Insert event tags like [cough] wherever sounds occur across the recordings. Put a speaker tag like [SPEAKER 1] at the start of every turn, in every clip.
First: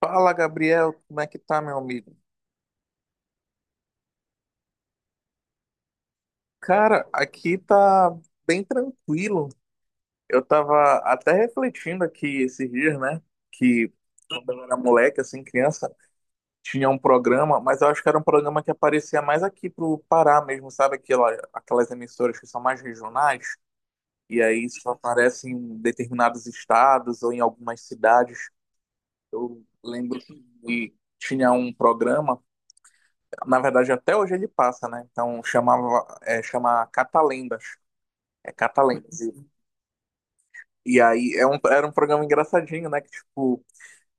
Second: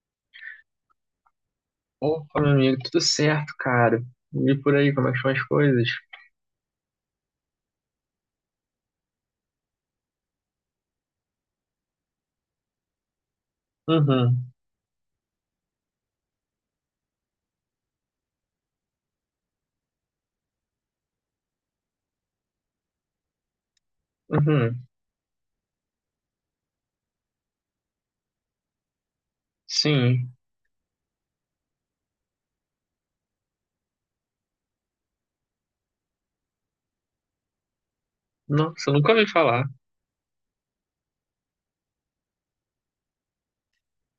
[SPEAKER 1] Fala, Gabriel, como é que tá, meu amigo?
[SPEAKER 2] Opa, meu amigo, tudo certo, cara? E por aí, como é que são as coisas?
[SPEAKER 1] Cara, aqui tá bem tranquilo. Eu tava até refletindo aqui esses dias, né? Que quando
[SPEAKER 2] Uhum,
[SPEAKER 1] eu era moleque, assim, criança, tinha um programa, mas eu acho que era um programa que aparecia mais aqui pro Pará mesmo, sabe? Aquelas emissoras que são mais regionais, e aí
[SPEAKER 2] uhum,
[SPEAKER 1] só aparecem em determinados estados ou em algumas cidades. Eu lembro
[SPEAKER 2] sim.
[SPEAKER 1] que tinha um programa. Na verdade, até hoje ele passa, né? Então chamava, chama Catalendas. É
[SPEAKER 2] Nossa, eu nunca
[SPEAKER 1] Catalendas.
[SPEAKER 2] ouvi
[SPEAKER 1] E,
[SPEAKER 2] falar.
[SPEAKER 1] e aí é era um programa engraçadinho, né? Que, tipo,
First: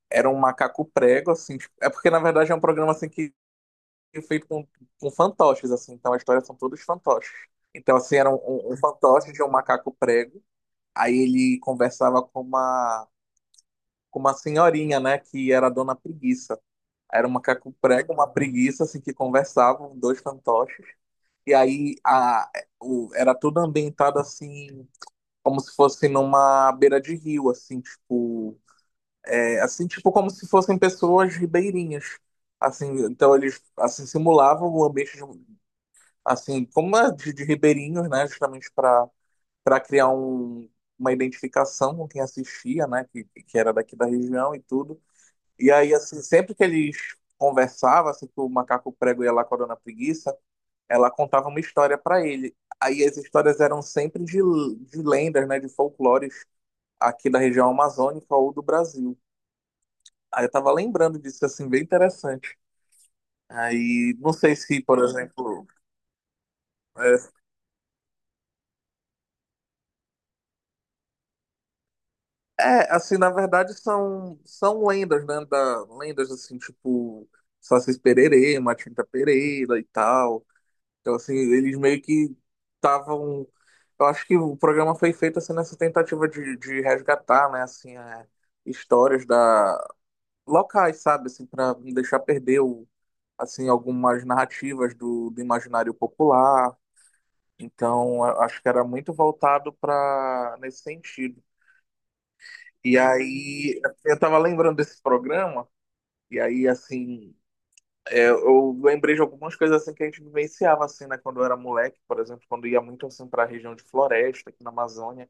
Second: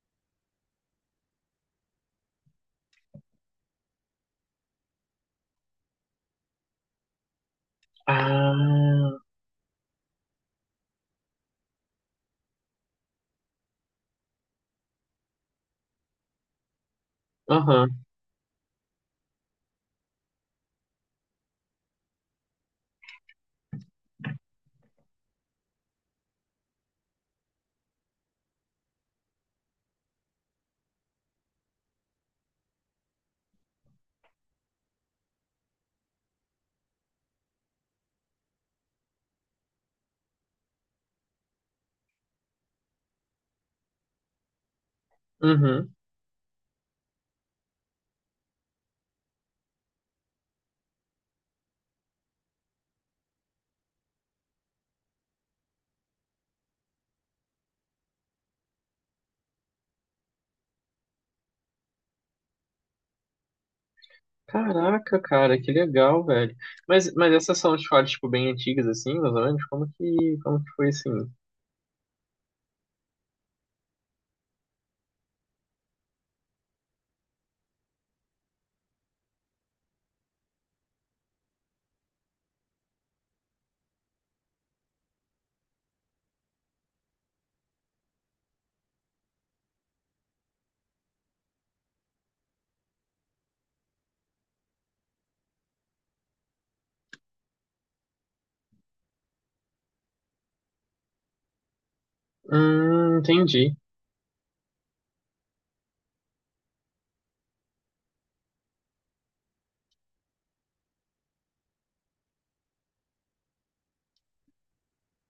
[SPEAKER 1] era um macaco prego, assim. Tipo, é porque, na verdade, é um programa assim que é feito com fantoches, assim. Então as histórias são todos fantoches. Então, assim, era um
[SPEAKER 2] Ah,
[SPEAKER 1] fantoche de um macaco prego. Aí ele conversava com uma senhorinha, né? Que era a dona preguiça. Era um macaco
[SPEAKER 2] aham,
[SPEAKER 1] prego, uma preguiça, assim, que conversavam, dois fantoches. E aí era tudo ambientado assim, como se fosse numa beira de rio, assim, tipo, é, assim, tipo como se fossem pessoas ribeirinhas. Assim, então eles assim simulavam o ambiente de, um, assim, como é de ribeirinhos, né, justamente para criar um, uma identificação com quem assistia, né, que era daqui da região e tudo. E aí
[SPEAKER 2] uhum.
[SPEAKER 1] assim, sempre que eles conversavam, assim, que o macaco prego ia lá com a dona preguiça, ela contava uma história para ele. Aí as histórias eram sempre de lendas, né, de folclores aqui da região amazônica ou do Brasil. Aí eu tava lembrando disso, assim, bem interessante. Aí, não sei se, por
[SPEAKER 2] Caraca, cara,
[SPEAKER 1] exemplo,
[SPEAKER 2] que legal, velho. Mas,
[SPEAKER 1] é,
[SPEAKER 2] mas essas são escolas, tipo, bem antigas, assim, mais ou menos? Como que foi, assim?
[SPEAKER 1] é, assim, na verdade são lendas, né, da, lendas assim, tipo Sacis Pererê, Matinta Pereira e tal. Então, assim, eles meio que estavam. Eu acho que o programa foi feito assim, nessa tentativa de resgatar, né, assim, é, histórias da locais, sabe, assim, para não deixar perder o, assim, algumas narrativas do imaginário popular. Então, eu acho que era muito voltado para nesse sentido. E
[SPEAKER 2] Entendi.
[SPEAKER 1] aí, eu tava lembrando desse programa, e aí, assim. É, eu lembrei de algumas coisas assim que a gente vivenciava assim, né, quando eu era moleque, por exemplo, quando eu ia muito assim para a região de floresta aqui na Amazônia,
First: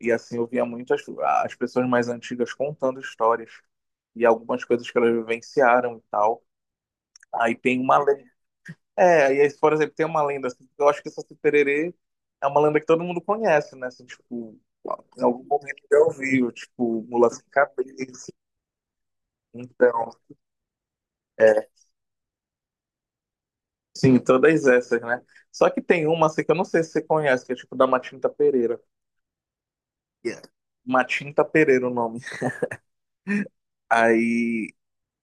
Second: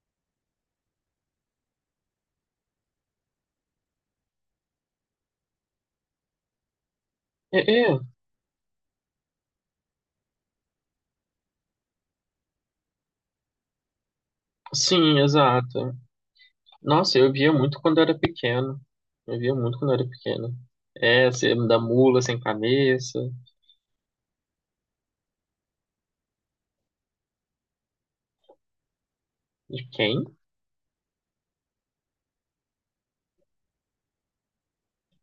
[SPEAKER 1] e assim eu via muitas as pessoas mais antigas contando histórias e algumas coisas que elas vivenciaram e tal. Aí
[SPEAKER 2] É,
[SPEAKER 1] tem uma
[SPEAKER 2] é,
[SPEAKER 1] lenda, é, e aí, por exemplo, tem uma lenda assim, que eu acho que essa Saci-Pererê é uma lenda que todo mundo conhece, né, assim, tipo,
[SPEAKER 2] sim,
[SPEAKER 1] em algum momento
[SPEAKER 2] exato.
[SPEAKER 1] já ouviu, tipo,
[SPEAKER 2] Nossa,
[SPEAKER 1] mula
[SPEAKER 2] eu
[SPEAKER 1] sem
[SPEAKER 2] via muito quando eu era
[SPEAKER 1] cabeça.
[SPEAKER 2] pequeno. Eu via muito quando eu era
[SPEAKER 1] Então,
[SPEAKER 2] pequeno. É, você
[SPEAKER 1] é,
[SPEAKER 2] da mula sem cabeça.
[SPEAKER 1] sim, todas essas, né? Só que tem uma assim, que eu não sei se você conhece, que é tipo da Matinta Pereira.
[SPEAKER 2] De quem?
[SPEAKER 1] Yeah. Matinta Pereira o nome. Aí,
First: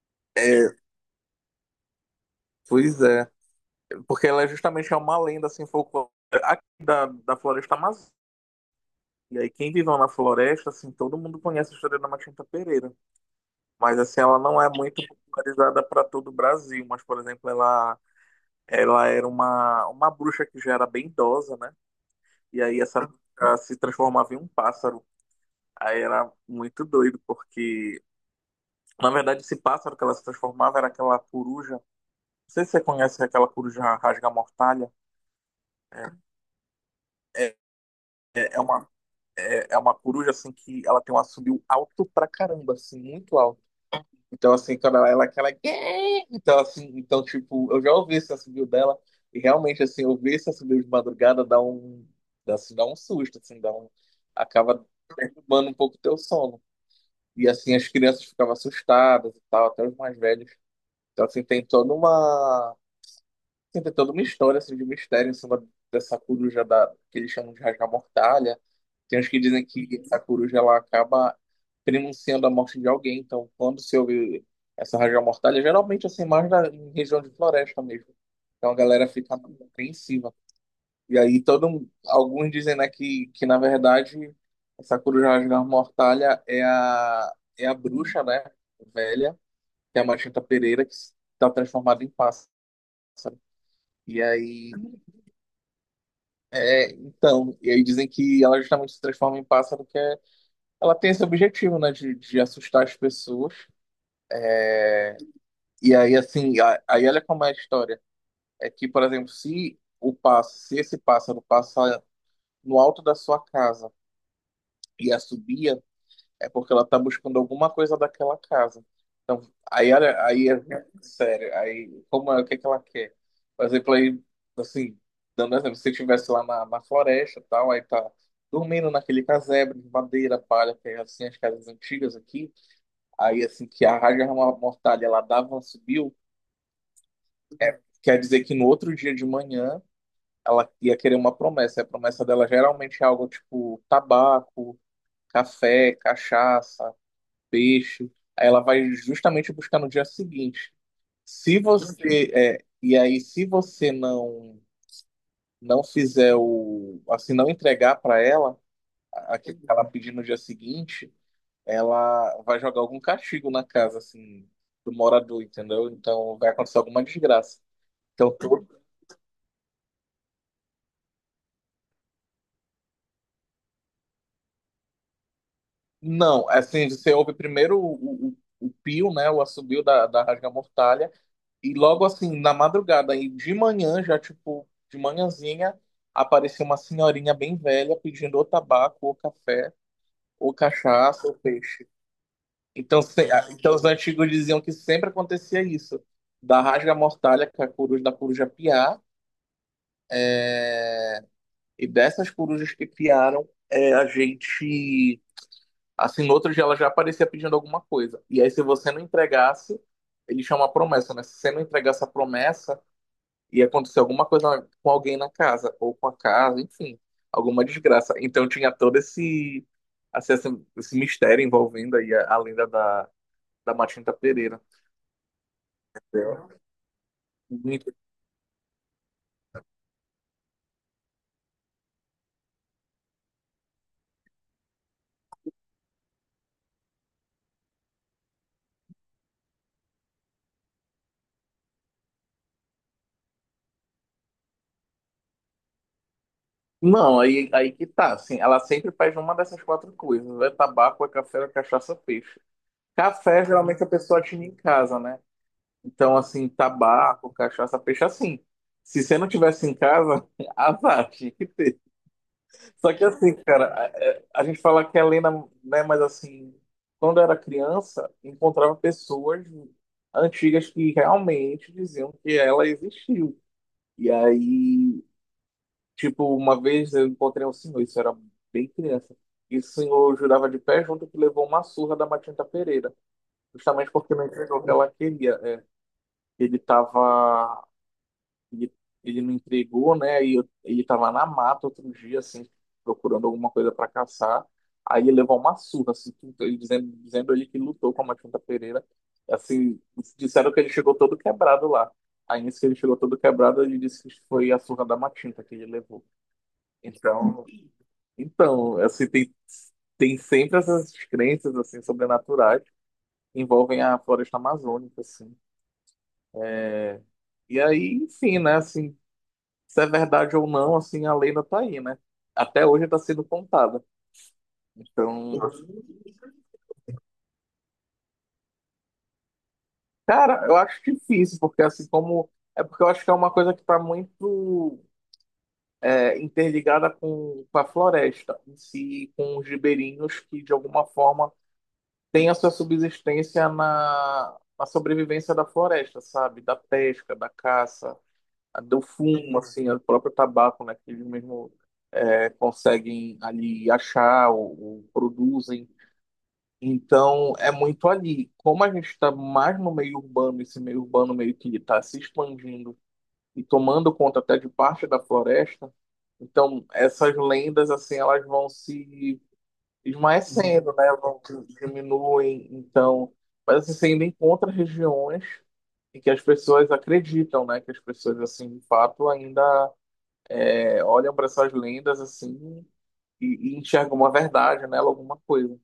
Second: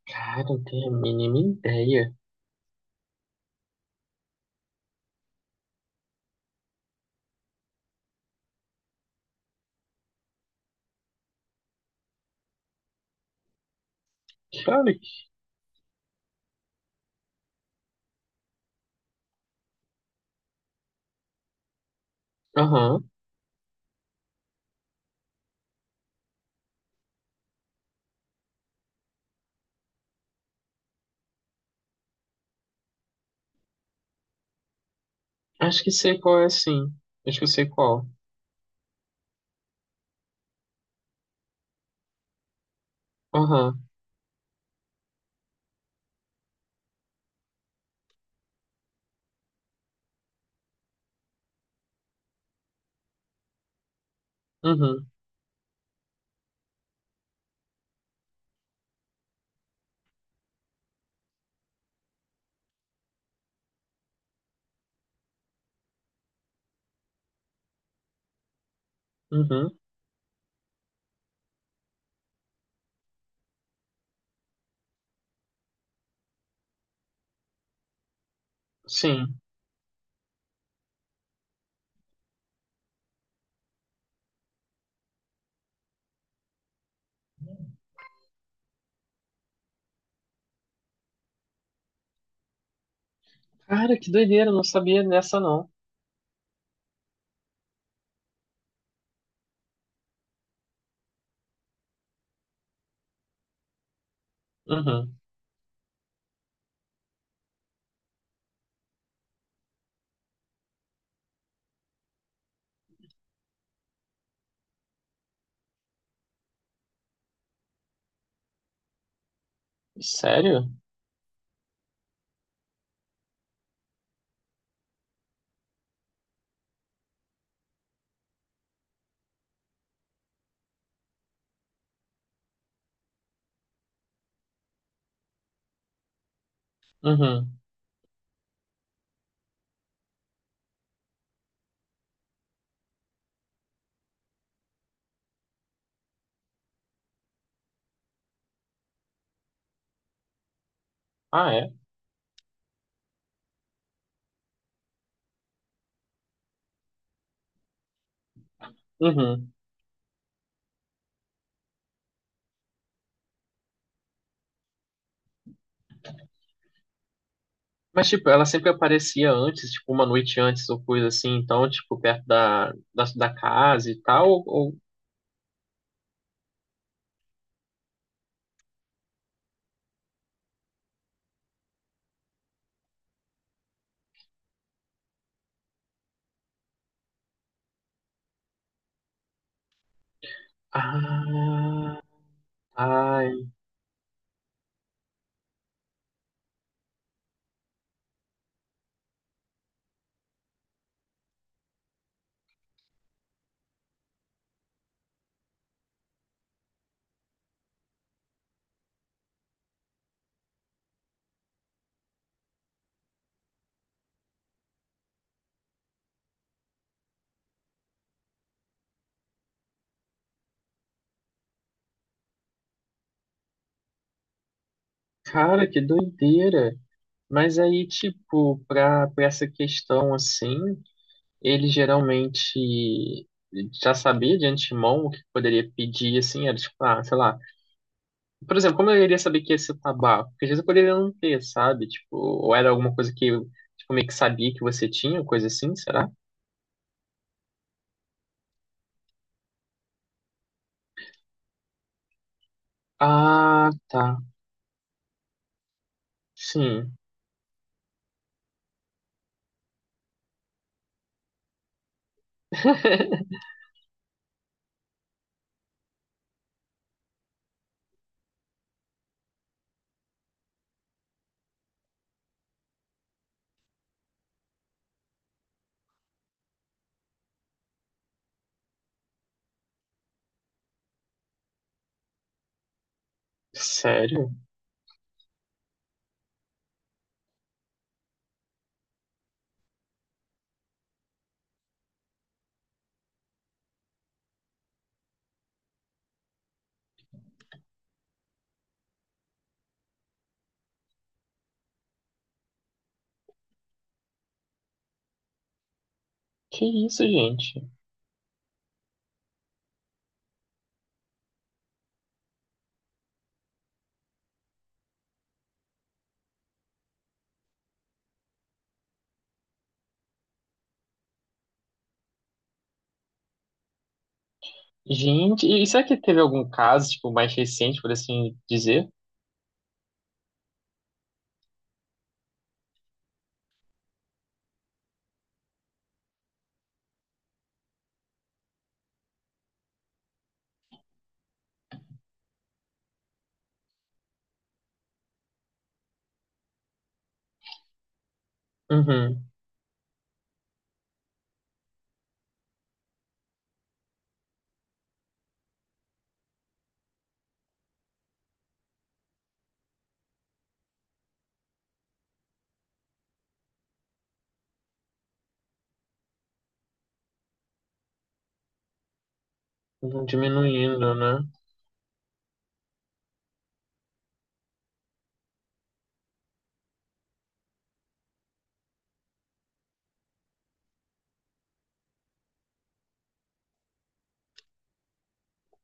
[SPEAKER 2] Cara, eu
[SPEAKER 1] é,
[SPEAKER 2] tenho a mínima ideia.
[SPEAKER 1] pois é. Porque ela é justamente é uma lenda, assim, folclórica aqui da floresta amazônica. E aí, quem viveu na floresta, assim, todo mundo conhece a história da Matinta Pereira. Mas, assim, ela não é
[SPEAKER 2] Claro
[SPEAKER 1] muito
[SPEAKER 2] que.
[SPEAKER 1] popularizada para todo o Brasil. Mas, por exemplo, ela era uma bruxa que já era bem idosa, né? E aí, essa
[SPEAKER 2] Aham.
[SPEAKER 1] bruxa se transformava em um pássaro. Aí era muito doido, porque na verdade esse pássaro que ela se transformava era aquela coruja. Não sei se você conhece aquela coruja rasga-mortalha.
[SPEAKER 2] Acho que sei qual é, sim. Acho que eu
[SPEAKER 1] É,
[SPEAKER 2] sei qual.
[SPEAKER 1] é uma, é uma coruja assim que ela tem um assobio alto pra caramba, assim, muito alto.
[SPEAKER 2] Aham.
[SPEAKER 1] Então, assim, quando ela é aquela. Então, assim, então, tipo, eu já ouvi esse assobio dela, e realmente, assim, ouvir esse assobio de madrugada dá um. Dá, assim, dá um susto, assim, dá um. Acaba
[SPEAKER 2] Uhum.
[SPEAKER 1] perturbando um pouco o teu sono. E assim, as crianças ficavam assustadas e tal, até os mais velhos. Então, assim, tem toda uma. Assim, tem toda uma história assim, de mistério em cima dessa coruja da... que eles chamam de Raja Mortalha. Tem uns que dizem
[SPEAKER 2] Uhum.
[SPEAKER 1] que essa coruja ela acaba prenunciando a morte de alguém. Então, quando se ouve essa Raja Mortalha, geralmente assim, mais na... em região de floresta mesmo. Então a galera fica
[SPEAKER 2] Sim.
[SPEAKER 1] apreensiva. E aí todo um- alguns dizem, né, que na verdade essa coruja Raja Mortalha é a bruxa, né, velha, que é a Machita Pereira que está transformada em pássaro.
[SPEAKER 2] Cara, que
[SPEAKER 1] E
[SPEAKER 2] doideira, não
[SPEAKER 1] aí,
[SPEAKER 2] sabia dessa, não.
[SPEAKER 1] é, então, e aí dizem que ela justamente se transforma em pássaro, que é, ela tem esse objetivo, né, de assustar as pessoas.
[SPEAKER 2] Uhum.
[SPEAKER 1] E aí, assim, a- aí olha como é a história. É que, por exemplo, se o pássaro, se esse pássaro passar no alto da sua casa e a subia é porque ela tá buscando alguma coisa daquela casa. Então, aí, olha, aí, é
[SPEAKER 2] Sério?
[SPEAKER 1] sério, aí, como é, o que que ela quer? Por exemplo, aí, assim, dando um exemplo, se estivesse lá na floresta e tal, aí tá dormindo naquele casebre de madeira, palha, que é assim, as casas antigas aqui, aí, assim, que a rádio mortalha, ela dava, ela subiu,
[SPEAKER 2] Uhum.
[SPEAKER 1] quer dizer que no outro dia de manhã, ela ia querer uma promessa, e a promessa dela geralmente é algo tipo tabaco, café, cachaça, peixe. Aí ela vai justamente buscar no dia seguinte.
[SPEAKER 2] Ah,
[SPEAKER 1] Se
[SPEAKER 2] é?
[SPEAKER 1] você é, e aí se você não fizer o assim não entregar para ela
[SPEAKER 2] Uhum.
[SPEAKER 1] aquilo que ela pedir no dia seguinte, ela vai jogar algum castigo na casa assim do morador, entendeu? Então vai acontecer alguma desgraça.
[SPEAKER 2] Mas, tipo,
[SPEAKER 1] Então
[SPEAKER 2] ela
[SPEAKER 1] todo...
[SPEAKER 2] sempre aparecia antes, tipo, uma noite antes ou coisa assim, então, tipo, perto da casa e tal, ou-
[SPEAKER 1] não, assim você ouve primeiro o pio, né, o assobio da rasga-mortalha. E logo assim, na madrugada, aí de manhã, já tipo, de manhãzinha, apareceu uma senhorinha bem velha pedindo ou tabaco, ou café, ou cachaça, ou peixe.
[SPEAKER 2] Ah,
[SPEAKER 1] Então, se-
[SPEAKER 2] ai,
[SPEAKER 1] a- então os antigos diziam que sempre acontecia isso, da rasga-mortalha, que é a coruja da coruja piar, e dessas corujas que piaram, é, a gente, assim, no outro dia ela já aparecia pedindo alguma coisa. E aí, se você não entregasse, eles chamam a promessa, né? Se você não entregasse a promessa, e aconteceu alguma coisa com alguém na casa, ou com a casa, enfim, alguma desgraça. Então tinha todo esse, assim, esse mistério envolvendo aí a lenda da Matinta Pereira.
[SPEAKER 2] cara, que
[SPEAKER 1] Entendeu?
[SPEAKER 2] doideira. Mas aí,
[SPEAKER 1] Muito-
[SPEAKER 2] tipo, pra essa questão, assim, ele geralmente já sabia de antemão o que poderia pedir, assim, era tipo, ah, sei lá. Por exemplo, como eu iria saber que ia ser tabaco? Porque às vezes eu poderia não ter, sabe? Tipo, ou era alguma coisa que eu, tipo, meio que sabia que você tinha, coisa assim, será?
[SPEAKER 1] não, aí, aí que tá, assim, ela sempre faz uma dessas quatro coisas, ou é tabaco, é café, ou é cachaça, peixe. Café,
[SPEAKER 2] Ah,
[SPEAKER 1] geralmente a
[SPEAKER 2] tá.
[SPEAKER 1] pessoa tinha em casa, né? Então, assim,
[SPEAKER 2] Sim.
[SPEAKER 1] tabaco, cachaça, peixe, assim, se você não tivesse em casa, [laughs] azar, tinha que ter. Só que assim,
[SPEAKER 2] [laughs]
[SPEAKER 1] cara, é- a gente fala que é lenda, né? Mas assim, quando eu era criança, encontrava pessoas antigas que realmente diziam que ela existiu. E aí, tipo, uma vez eu encontrei um senhor, isso era bem criança. E o senhor jurava de pé junto que levou uma surra da Matinta Pereira, justamente porque não
[SPEAKER 2] Sério?
[SPEAKER 1] entregou o que ela queria. É, ele estava ele, ele não entregou, né? E eu- ele tava na mata outro dia, assim, procurando alguma coisa para caçar. Aí ele levou uma surra, assim, que- ele dizendo ele que lutou com a Matilda Pereira. Assim, disseram que ele chegou todo quebrado lá. Aí, nisso que ele chegou todo quebrado, ele disse que foi a surra da Matilda que ele levou.
[SPEAKER 2] Que isso,
[SPEAKER 1] Então,
[SPEAKER 2] gente?
[SPEAKER 1] então, assim, tem sempre essas crenças, assim, sobrenaturais que envolvem a floresta amazônica, assim. E aí, enfim, né, assim, se é verdade ou não, assim, a lenda tá aí, né? Até hoje tá sendo contada. Então,
[SPEAKER 2] Gente, e será que teve algum caso, tipo, mais recente, por assim dizer?
[SPEAKER 1] cara, eu acho difícil, porque assim como. É porque eu acho que é uma coisa que tá muito é, interligada com a floresta em si, com os ribeirinhos que, de alguma forma, têm a sua subsistência na sobrevivência da floresta, sabe? Da pesca, da caça, a- do
[SPEAKER 2] Uhum.
[SPEAKER 1] fumo, assim, o próprio tabaco, né? Que eles mesmo é, conseguem ali achar ou produzem. Então, é muito ali. Como a gente está mais no meio urbano, esse meio urbano meio que está se expandindo e tomando conta até de parte da floresta, então essas lendas, assim, elas vão se esmaecendo, né?
[SPEAKER 2] Diminuindo, né?
[SPEAKER 1] Vão se- diminuem, então... Mas, assim, você ainda encontra regiões em que as pessoas acreditam, né? Que as pessoas, assim, de fato, ainda é, olham para essas lendas, assim, e enxergam uma verdade nela, alguma coisa.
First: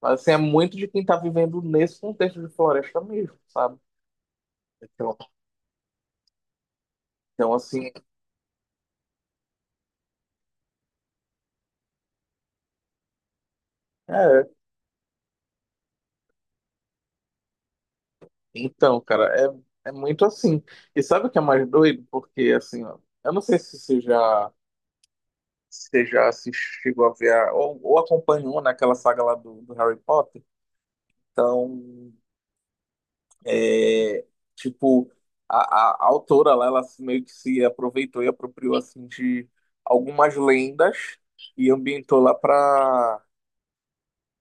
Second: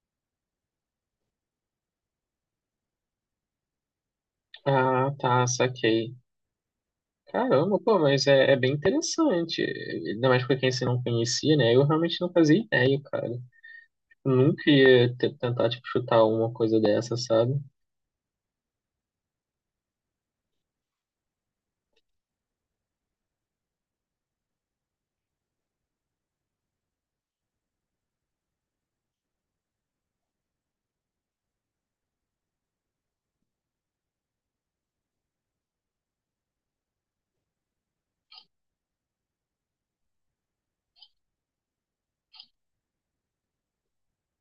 [SPEAKER 1] Mas assim, é muito de quem tá vivendo nesse contexto de floresta mesmo, sabe?
[SPEAKER 2] Ah,
[SPEAKER 1] Então,
[SPEAKER 2] tá, saquei.
[SPEAKER 1] então
[SPEAKER 2] Caramba,
[SPEAKER 1] assim,
[SPEAKER 2] pô, mas é, é bem interessante. Ainda mais pra quem você não conhecia, né? Eu realmente não fazia ideia, cara. Eu
[SPEAKER 1] é.
[SPEAKER 2] nunca ia te- tentar, tipo, chutar uma coisa dessa, sabe?
[SPEAKER 1] Então, cara, é, é muito assim. E sabe o que é mais doido? Porque, assim, ó, eu não sei se você já, se você já assistiu, chegou a ver, a- ou acompanhou naquela saga lá do Harry Potter. Então, é, tipo, a autora lá, ela se- meio que se aproveitou e apropriou, assim, de algumas lendas e ambientou lá pra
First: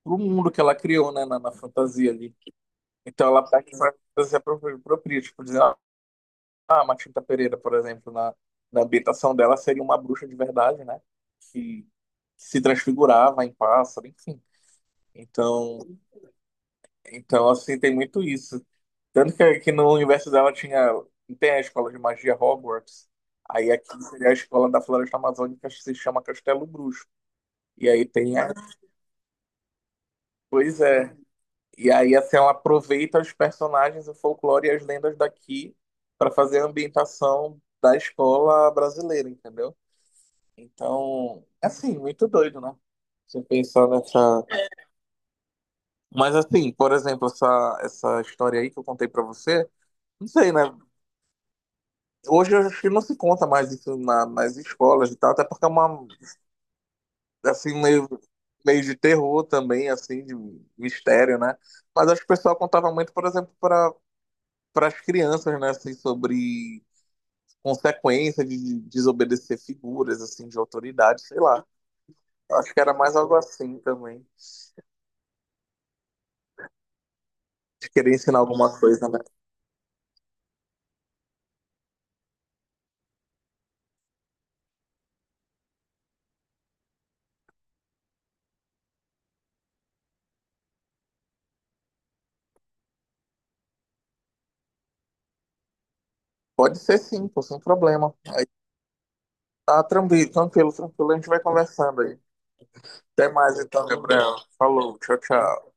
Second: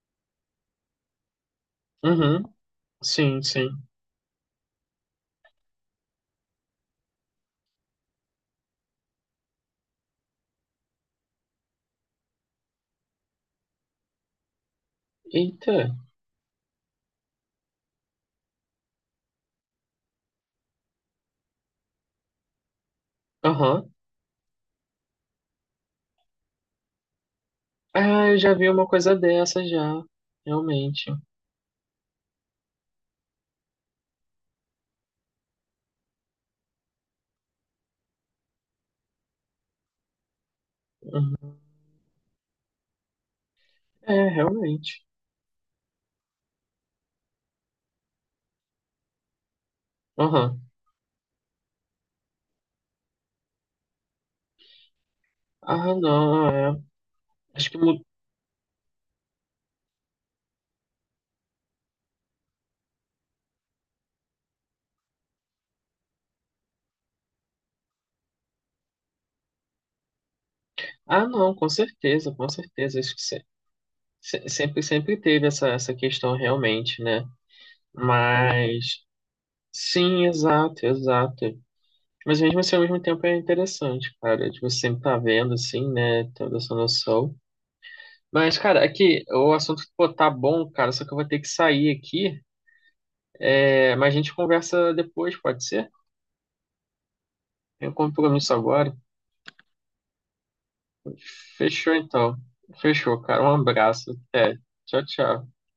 [SPEAKER 1] pro mundo que ela criou, né, na fantasia ali.
[SPEAKER 2] Uhum,
[SPEAKER 1] Então
[SPEAKER 2] sim,
[SPEAKER 1] ela
[SPEAKER 2] sim.
[SPEAKER 1] pega essa fantasia própria, tipo, dizer, ah, a Matilda Pereira, por exemplo, na, na ambientação dela seria uma bruxa de verdade, né, que se transfigurava em pássaro, enfim.
[SPEAKER 2] Eita,
[SPEAKER 1] Então, então assim, tem muito isso. Tanto que no universo dela tinha, tem a escola de magia Hogwarts, aí aqui
[SPEAKER 2] aham.
[SPEAKER 1] seria a escola da Floresta Amazônica, que se chama Castelo Bruxo. E aí
[SPEAKER 2] Ah, eu
[SPEAKER 1] tem a...
[SPEAKER 2] já vi uma coisa dessa já.
[SPEAKER 1] Pois
[SPEAKER 2] Realmente.
[SPEAKER 1] é. E aí, assim, ela aproveita os personagens, o folclore e as lendas daqui para fazer a ambientação da escola brasileira, entendeu? Então,
[SPEAKER 2] Uhum.
[SPEAKER 1] é assim, muito doido, né? Você pensar
[SPEAKER 2] É,
[SPEAKER 1] nessa.
[SPEAKER 2] realmente.
[SPEAKER 1] Mas, assim, por exemplo, essa história aí que eu contei para você, não sei, né?
[SPEAKER 2] Aham.
[SPEAKER 1] Hoje eu acho que não se conta mais isso na- nas escolas e tal, até porque é
[SPEAKER 2] Ah,
[SPEAKER 1] uma,
[SPEAKER 2] não, é. Acho
[SPEAKER 1] assim,
[SPEAKER 2] que mudou.
[SPEAKER 1] meio, meio de terror também, assim, de mistério, né? Mas acho que o pessoal contava muito, por exemplo, para as crianças, né, assim, sobre consequência de desobedecer figuras, assim, de autoridade,
[SPEAKER 2] Ah,
[SPEAKER 1] sei
[SPEAKER 2] não,
[SPEAKER 1] lá.
[SPEAKER 2] com certeza, com
[SPEAKER 1] Acho que era
[SPEAKER 2] certeza. Acho
[SPEAKER 1] mais
[SPEAKER 2] que
[SPEAKER 1] algo assim também,
[SPEAKER 2] sempre, sempre teve essa, essa questão realmente, né?
[SPEAKER 1] de querer ensinar alguma
[SPEAKER 2] Mas.
[SPEAKER 1] coisa, né?
[SPEAKER 2] Sim, exato, exato. Mas mesmo assim, ao mesmo tempo é interessante, cara. Tipo, você sempre tá vendo, assim, né? Tendo essa noção. Mas, cara, aqui, o assunto, pô, tá bom, cara, só que eu vou ter que sair aqui. É, mas a gente conversa depois, pode ser?
[SPEAKER 1] Pode ser sim, pô, sem
[SPEAKER 2] Tenho um
[SPEAKER 1] problema. Aí
[SPEAKER 2] compromisso agora.
[SPEAKER 1] tá tranquilo, a gente vai
[SPEAKER 2] Fechou,
[SPEAKER 1] conversando aí.
[SPEAKER 2] então. Fechou,
[SPEAKER 1] Até
[SPEAKER 2] cara.
[SPEAKER 1] mais
[SPEAKER 2] Um
[SPEAKER 1] então,
[SPEAKER 2] abraço.
[SPEAKER 1] Gabriel.
[SPEAKER 2] Até.
[SPEAKER 1] Falou,
[SPEAKER 2] Tchau,
[SPEAKER 1] tchau,
[SPEAKER 2] tchau.
[SPEAKER 1] tchau.